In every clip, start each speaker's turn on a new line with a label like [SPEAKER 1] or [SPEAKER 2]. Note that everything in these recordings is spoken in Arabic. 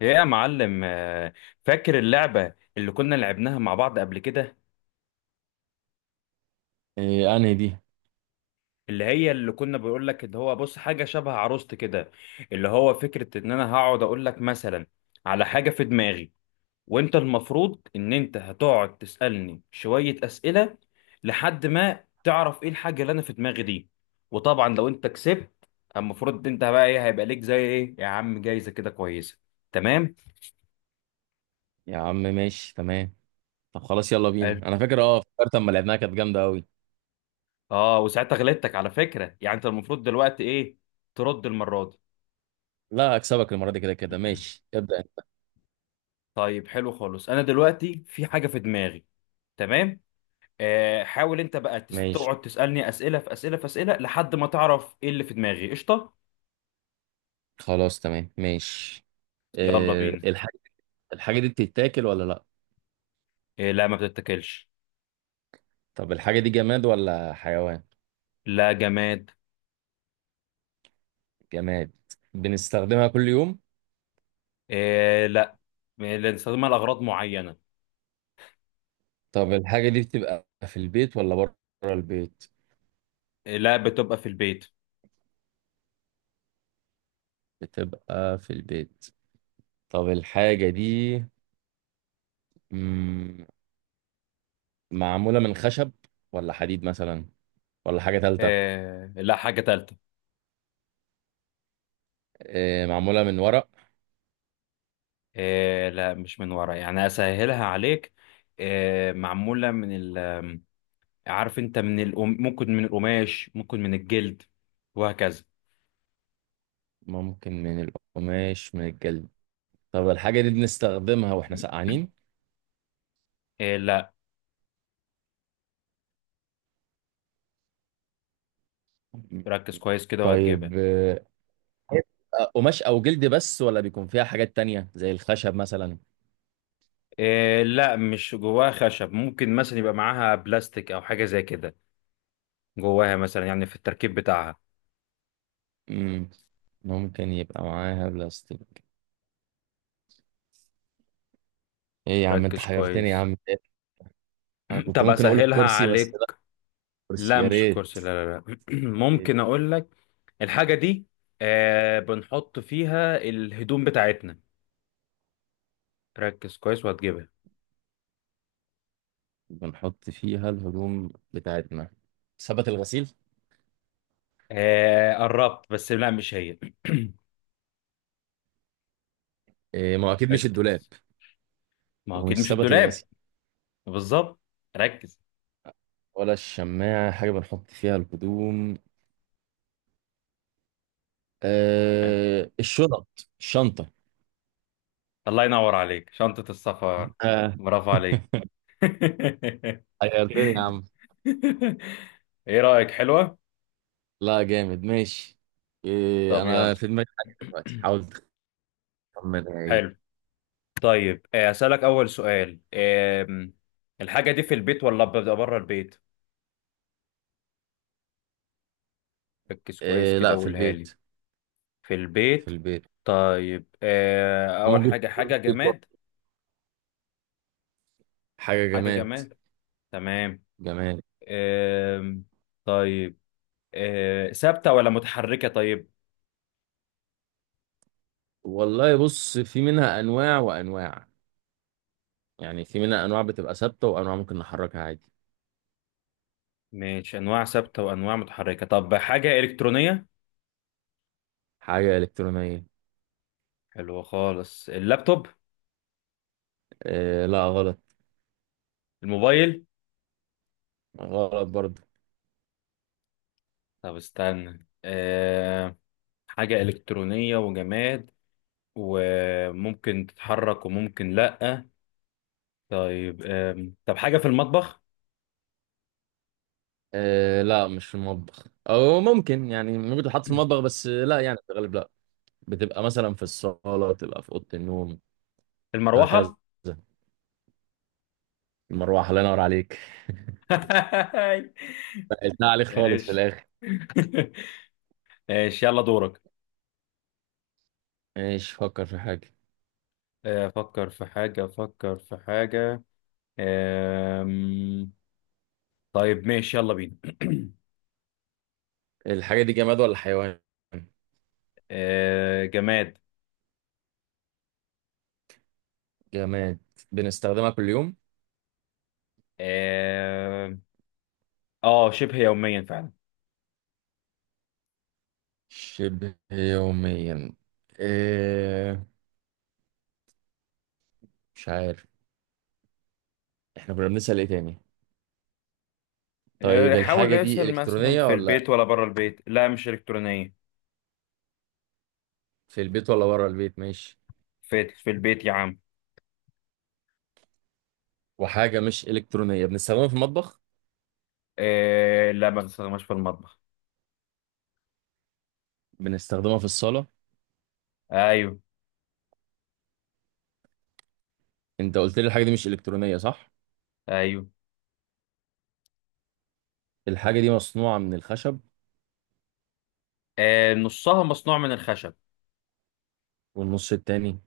[SPEAKER 1] يا معلم، فاكر اللعبة اللي كنا لعبناها مع بعض قبل كده؟
[SPEAKER 2] إيه انهي دي؟
[SPEAKER 1] اللي هي اللي كنا بقول لك، اللي هو بص، حاجة شبه عروست كده. اللي هو فكرة ان انا هقعد اقول لك مثلا على حاجة في دماغي، وانت المفروض ان انت هتقعد تسألني شوية أسئلة لحد ما تعرف ايه الحاجة اللي انا في دماغي دي. وطبعا لو انت كسبت، المفروض انت بقى ايه، هيبقى ليك زي ايه يا عم، جايزة كده كويسة، تمام؟
[SPEAKER 2] يا عم ماشي تمام. طب خلاص، يلا بينا. انا فاكر اه فكرت اما لعبناها كانت جامده قوي.
[SPEAKER 1] اه، وساعتها غلطتك على فكرة، يعني انت المفروض دلوقتي ايه، ترد المرة دي.
[SPEAKER 2] لا اكسبك المره دي، كده كده ماشي ابدا انت.
[SPEAKER 1] طيب، حلو خالص، انا دلوقتي في حاجة في دماغي، تمام. حاول انت بقى
[SPEAKER 2] ماشي
[SPEAKER 1] تقعد تسألني أسئلة في أسئلة في أسئلة لحد ما تعرف ايه اللي في دماغي، قشطة.
[SPEAKER 2] خلاص، تمام ماشي.
[SPEAKER 1] يلا
[SPEAKER 2] إيه
[SPEAKER 1] بينا.
[SPEAKER 2] الحاجه دي بتتاكل ولا لا؟
[SPEAKER 1] إيه، لا، ما بتتاكلش.
[SPEAKER 2] طب الحاجه دي جماد ولا حيوان؟
[SPEAKER 1] لا، جماد.
[SPEAKER 2] جماد. بنستخدمها كل يوم؟
[SPEAKER 1] إيه، لا لا، نستخدمها لأغراض معينة.
[SPEAKER 2] طب الحاجه دي بتبقى في البيت ولا بره البيت؟
[SPEAKER 1] إيه، لا، بتبقى في البيت.
[SPEAKER 2] بتبقى في البيت. طب الحاجه دي مم، معموله من خشب ولا حديد مثلا ولا حاجه ثالثه؟
[SPEAKER 1] إيه، لا، حاجة تالتة.
[SPEAKER 2] معمولة من ورق؟
[SPEAKER 1] إيه، لا، مش من ورا، يعني أسهلها عليك. إيه، معمولة من ال عارف انت، ممكن من القماش، ممكن من الجلد، وهكذا.
[SPEAKER 2] ممكن من القماش من الجلد. طب الحاجة دي بنستخدمها واحنا سقعانين؟
[SPEAKER 1] إيه، لا. ركز كويس كده وهتجيبها.
[SPEAKER 2] طيب قماش أو جلد بس ولا بيكون فيها حاجات تانية زي الخشب مثلا؟
[SPEAKER 1] إيه، لا، مش جواها خشب، ممكن مثلا يبقى معاها بلاستيك او حاجة زي كده، جواها مثلا، يعني في التركيب بتاعها.
[SPEAKER 2] مم. ممكن يبقى معاها بلاستيك. ايه يا عم، انت
[SPEAKER 1] ركز
[SPEAKER 2] حيرتني يا
[SPEAKER 1] كويس.
[SPEAKER 2] عم. انا كنت
[SPEAKER 1] طب
[SPEAKER 2] ممكن اقول
[SPEAKER 1] اسهلها
[SPEAKER 2] الكرسي بس لا.
[SPEAKER 1] عليك.
[SPEAKER 2] الكرسي
[SPEAKER 1] لا
[SPEAKER 2] يا
[SPEAKER 1] مش كرسي،
[SPEAKER 2] ريت.
[SPEAKER 1] لا لا لا. ممكن اقول لك الحاجة دي، بنحط فيها الهدوم بتاعتنا، ركز كويس وهتجيبها.
[SPEAKER 2] بنحط فيها الهدوم بتاعتنا. سبت الغسيل؟
[SPEAKER 1] آه، قربت، بس لا، مش هي.
[SPEAKER 2] إيه، ما هو اكيد مش الدولاب.
[SPEAKER 1] ركز. ما هو اكيد
[SPEAKER 2] ومش
[SPEAKER 1] مش
[SPEAKER 2] سبت الغسيل.
[SPEAKER 1] الدولاب. بالظبط. ركز.
[SPEAKER 2] ولا الشماعة، حاجة بنحط فيها الهدوم؟ آه الشنط، الشنطة.
[SPEAKER 1] الله ينور عليك، شنطة السفر.
[SPEAKER 2] آه،
[SPEAKER 1] برافو عليك.
[SPEAKER 2] غيرتني يا عم.
[SPEAKER 1] ايه رأيك، حلوة؟
[SPEAKER 2] لا جامد ماشي.
[SPEAKER 1] طب
[SPEAKER 2] أنا
[SPEAKER 1] يلا.
[SPEAKER 2] في دماغي حاجة دلوقتي، حاول تخمنها إيه.
[SPEAKER 1] حلو. طيب، أسألك أول سؤال. الحاجة دي في البيت ولا ببدأ بره البيت؟ ركز كويس
[SPEAKER 2] آه
[SPEAKER 1] كده
[SPEAKER 2] لا، في
[SPEAKER 1] وقولها
[SPEAKER 2] البيت.
[SPEAKER 1] لي. في
[SPEAKER 2] في
[SPEAKER 1] البيت.
[SPEAKER 2] البيت.
[SPEAKER 1] طيب، أول
[SPEAKER 2] وممكن
[SPEAKER 1] حاجة،
[SPEAKER 2] تكون في
[SPEAKER 1] حاجة
[SPEAKER 2] البيت
[SPEAKER 1] جماد.
[SPEAKER 2] برضه. حاجة
[SPEAKER 1] حاجة
[SPEAKER 2] جماد.
[SPEAKER 1] جماد، تمام.
[SPEAKER 2] جماد.
[SPEAKER 1] آم، طيب. ثابتة ولا متحركة؟ طيب،
[SPEAKER 2] والله بص، في منها أنواع وأنواع. يعني في منها أنواع بتبقى ثابتة وأنواع ممكن نحركها عادي.
[SPEAKER 1] ماشي، انواع ثابته وانواع متحركه. طب حاجه الكترونيه.
[SPEAKER 2] حاجة إلكترونية.
[SPEAKER 1] حلو خالص، اللابتوب.
[SPEAKER 2] آه لا غلط.
[SPEAKER 1] الموبايل.
[SPEAKER 2] غلط برضه.
[SPEAKER 1] طب استنى. حاجه الكترونيه، وجماد، وممكن تتحرك وممكن لا. طيب. طب حاجه في المطبخ؟
[SPEAKER 2] آه لا مش في المطبخ، أو ممكن يعني ممكن تحط في المطبخ بس لا يعني في الغالب لا. بتبقى مثلا في الصالة، بتبقى في أوضة النوم، هكذا.
[SPEAKER 1] المروحه.
[SPEAKER 2] المروحة، الله ينور عليك. سهلتها عليك خالص في
[SPEAKER 1] ماشي.
[SPEAKER 2] الآخر.
[SPEAKER 1] ماشي، يلا دورك.
[SPEAKER 2] ماشي، فكر في حاجة.
[SPEAKER 1] افكر في حاجه، افكر في حاجه. أم. طيب، ماشي، يلا بينا.
[SPEAKER 2] الحاجة دي جماد ولا حيوان؟
[SPEAKER 1] آه، جماد.
[SPEAKER 2] جماد. بنستخدمها كل يوم.
[SPEAKER 1] اه. آه، شبه يوميا فعلا.
[SPEAKER 2] شبه يوميا. إيه، مش عارف، احنا كنا بنسأل ايه تاني؟ طيب
[SPEAKER 1] آه، حاول
[SPEAKER 2] الحاجة دي
[SPEAKER 1] يسأل مثلا
[SPEAKER 2] إلكترونية
[SPEAKER 1] في
[SPEAKER 2] ولا؟
[SPEAKER 1] البيت ولا بره البيت، لا مش إلكترونية.
[SPEAKER 2] في البيت ولا بره البيت، ماشي.
[SPEAKER 1] في البيت يا عم.
[SPEAKER 2] وحاجة مش إلكترونية بنستخدمها في المطبخ؟
[SPEAKER 1] آه، لا، ما بستخدمهاش في المطبخ.
[SPEAKER 2] بنستخدمها في الصالة.
[SPEAKER 1] ايوه.
[SPEAKER 2] انت قلت لي الحاجة دي مش إلكترونية، صح؟
[SPEAKER 1] ايوه.
[SPEAKER 2] الحاجة دي مصنوعة من الخشب.
[SPEAKER 1] آه، نصها مصنوع من الخشب.
[SPEAKER 2] والنص التاني؟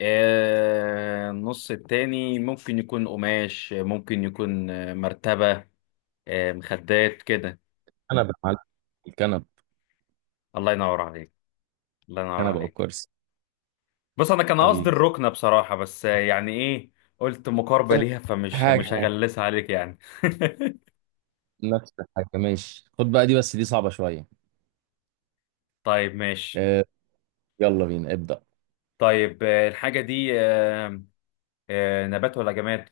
[SPEAKER 1] آه، النص التاني ممكن يكون قماش، ممكن يكون، مرتبة، آه، مخدات كده.
[SPEAKER 2] كنبة يا معلم. الكنبة.
[SPEAKER 1] الله ينور عليك. الله ينور
[SPEAKER 2] الكنبة أو
[SPEAKER 1] عليك.
[SPEAKER 2] الكرسي.
[SPEAKER 1] بص، انا كان قصدي
[SPEAKER 2] حبيبي.
[SPEAKER 1] الركنه بصراحه، بس يعني ايه، قلت مقاربه
[SPEAKER 2] نفس
[SPEAKER 1] ليها، فمش مش
[SPEAKER 2] الحاجة.
[SPEAKER 1] هغلسها عليك يعني.
[SPEAKER 2] نفس الحاجة، ماشي. خد بقى دي، بس دي صعبة شوية.
[SPEAKER 1] طيب، ماشي.
[SPEAKER 2] آه، يلا بينا ابدأ.
[SPEAKER 1] طيب، الحاجه دي، نبات ولا جماد؟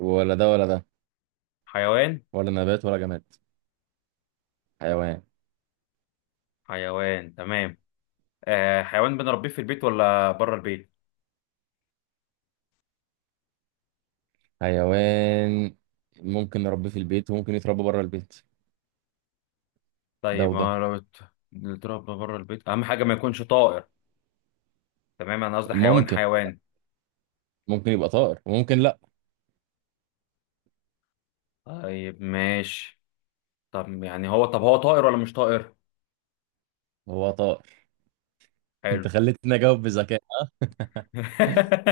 [SPEAKER 2] ولا ده ولا ده.
[SPEAKER 1] حيوان.
[SPEAKER 2] ولا نبات ولا جماد، حيوان.
[SPEAKER 1] حيوان، تمام. حيوان، بنربيه في البيت ولا بره البيت؟
[SPEAKER 2] حيوان. ممكن نربيه في البيت، وممكن يتربى بره البيت. ده
[SPEAKER 1] طيب،
[SPEAKER 2] وده.
[SPEAKER 1] ما لو بنتربى بره البيت، اهم حاجه ما يكونش طائر. تمام، انا قصدي حيوان
[SPEAKER 2] ممكن
[SPEAKER 1] حيوان.
[SPEAKER 2] ممكن يبقى طائر، وممكن لا.
[SPEAKER 1] طيب ماشي. طب هو طائر ولا مش طائر؟
[SPEAKER 2] هو طائر.
[SPEAKER 1] حلو.
[SPEAKER 2] انت خليتني اجاوب بذكاء.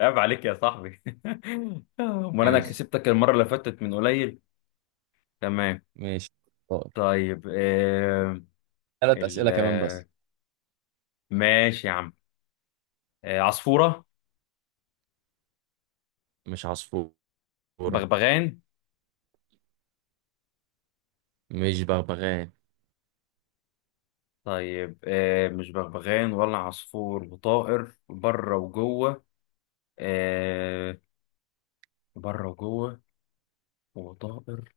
[SPEAKER 1] عيب عليك يا صاحبي. امال انا
[SPEAKER 2] ماشي،
[SPEAKER 1] كسبتك المره اللي فاتت من قليل. تمام.
[SPEAKER 2] ماشي. طائر.
[SPEAKER 1] طيب، آه
[SPEAKER 2] ثلاث
[SPEAKER 1] ال
[SPEAKER 2] أسئلة كمان
[SPEAKER 1] آه،
[SPEAKER 2] بس.
[SPEAKER 1] ماشي يا عم. آه، عصفوره.
[SPEAKER 2] مش عصفورة.
[SPEAKER 1] بغبغان.
[SPEAKER 2] مش بغبغان.
[SPEAKER 1] طيب، مش بغبغان ولا عصفور، وطائر بره وجوه. آه، بره وجوه، وطائر،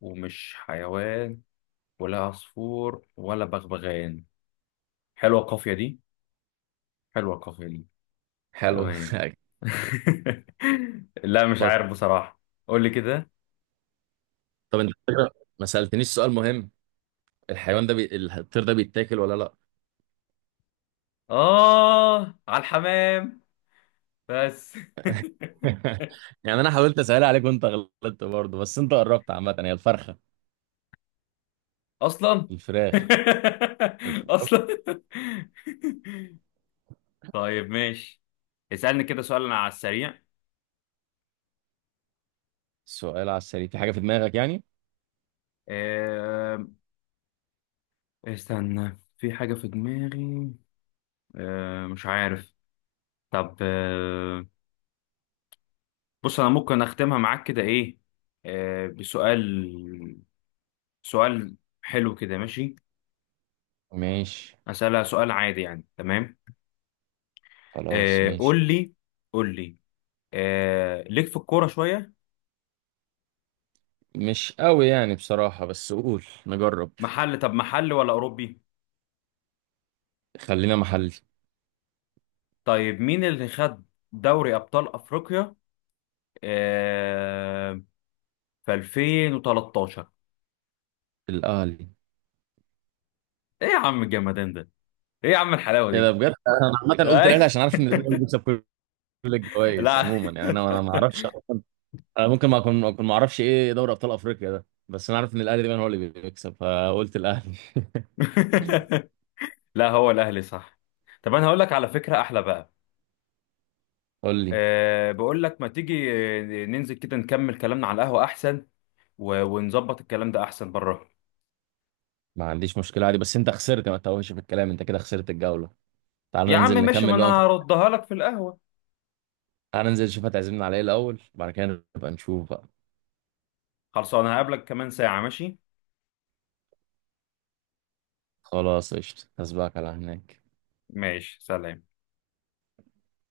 [SPEAKER 1] ومش حيوان، ولا عصفور ولا بغبغان. حلوه القافيه دي، حلوه القافيه دي.
[SPEAKER 2] حلو.
[SPEAKER 1] تمام. لا، مش
[SPEAKER 2] طب
[SPEAKER 1] عارف بصراحة. قول لي كده.
[SPEAKER 2] طب انت فكرة. ما سألتنيش سؤال مهم. الحيوان ده الطير ده بيتاكل ولا لا؟
[SPEAKER 1] آه، على الحمام بس.
[SPEAKER 2] يعني انا حاولت اسأل عليك وانت غلطت برضه، بس انت قربت. عامة هي الفرخة.
[SPEAKER 1] أصلا.
[SPEAKER 2] الفراخ. الف-
[SPEAKER 1] أصلا. طيب ماشي، اسألني كده سؤال أنا على السريع.
[SPEAKER 2] السؤال على السريع؟ في حاجة في دماغك يعني.
[SPEAKER 1] آه... استنى، في حاجة في دماغي. مش عارف. طب، بص، أنا ممكن أختمها معاك كده إيه، بسؤال، سؤال. حلو كده، ماشي.
[SPEAKER 2] ماشي،
[SPEAKER 1] أسألها سؤال عادي، يعني تمام.
[SPEAKER 2] خلاص
[SPEAKER 1] آه،
[SPEAKER 2] ماشي.
[SPEAKER 1] قول لي، قول لي. آه، ليك في الكورة شوية؟
[SPEAKER 2] مش قوي يعني بصراحة، بس قول نجرب.
[SPEAKER 1] طب محل ولا أوروبي؟
[SPEAKER 2] خلينا محلي.
[SPEAKER 1] طيب، مين اللي خد دوري أبطال أفريقيا آه في 2013؟
[SPEAKER 2] الأهلي.
[SPEAKER 1] إيه يا عم الجمدان ده، إيه يا عم الحلاوة
[SPEAKER 2] ايه ده
[SPEAKER 1] دي.
[SPEAKER 2] بجد. انا عامة قلت الأهلي
[SPEAKER 1] أي.
[SPEAKER 2] عشان عارف ان الأهلي هو اللي بيكسب كل الجوائز
[SPEAKER 1] لا.
[SPEAKER 2] عموما. يعني انا ما اعرفش. انا ممكن ما اكون ما اعرفش ايه دوري ابطال افريقيا ده، بس انا عارف ان الاهلي دايما هو اللي بيكسب فقلت الاهلي.
[SPEAKER 1] لا، هو الأهلي صح. طب أنا هقول لك على فكرة أحلى بقى.
[SPEAKER 2] قول لي.
[SPEAKER 1] بقول لك، ما تيجي ننزل كده نكمل كلامنا على القهوة أحسن، و... ونظبط الكلام ده احسن بره.
[SPEAKER 2] ما عنديش مشكله عادي، بس انت خسرت، ما تتوهش في الكلام، انت كده خسرت الجوله. تعال
[SPEAKER 1] يا عم
[SPEAKER 2] ننزل
[SPEAKER 1] ماشي، ما
[SPEAKER 2] نكمل
[SPEAKER 1] انا
[SPEAKER 2] بقى ونشوف.
[SPEAKER 1] هردها لك في القهوة.
[SPEAKER 2] تعال ننزل نشوف هتعزمنا على ايه الاول، بعد كده نبقى نشوف بقى.
[SPEAKER 1] خلصانه، هقابلك كمان ساعة، ماشي.
[SPEAKER 2] خلاص قشطه، هسبقك على هناك.
[SPEAKER 1] ماشي، سلام.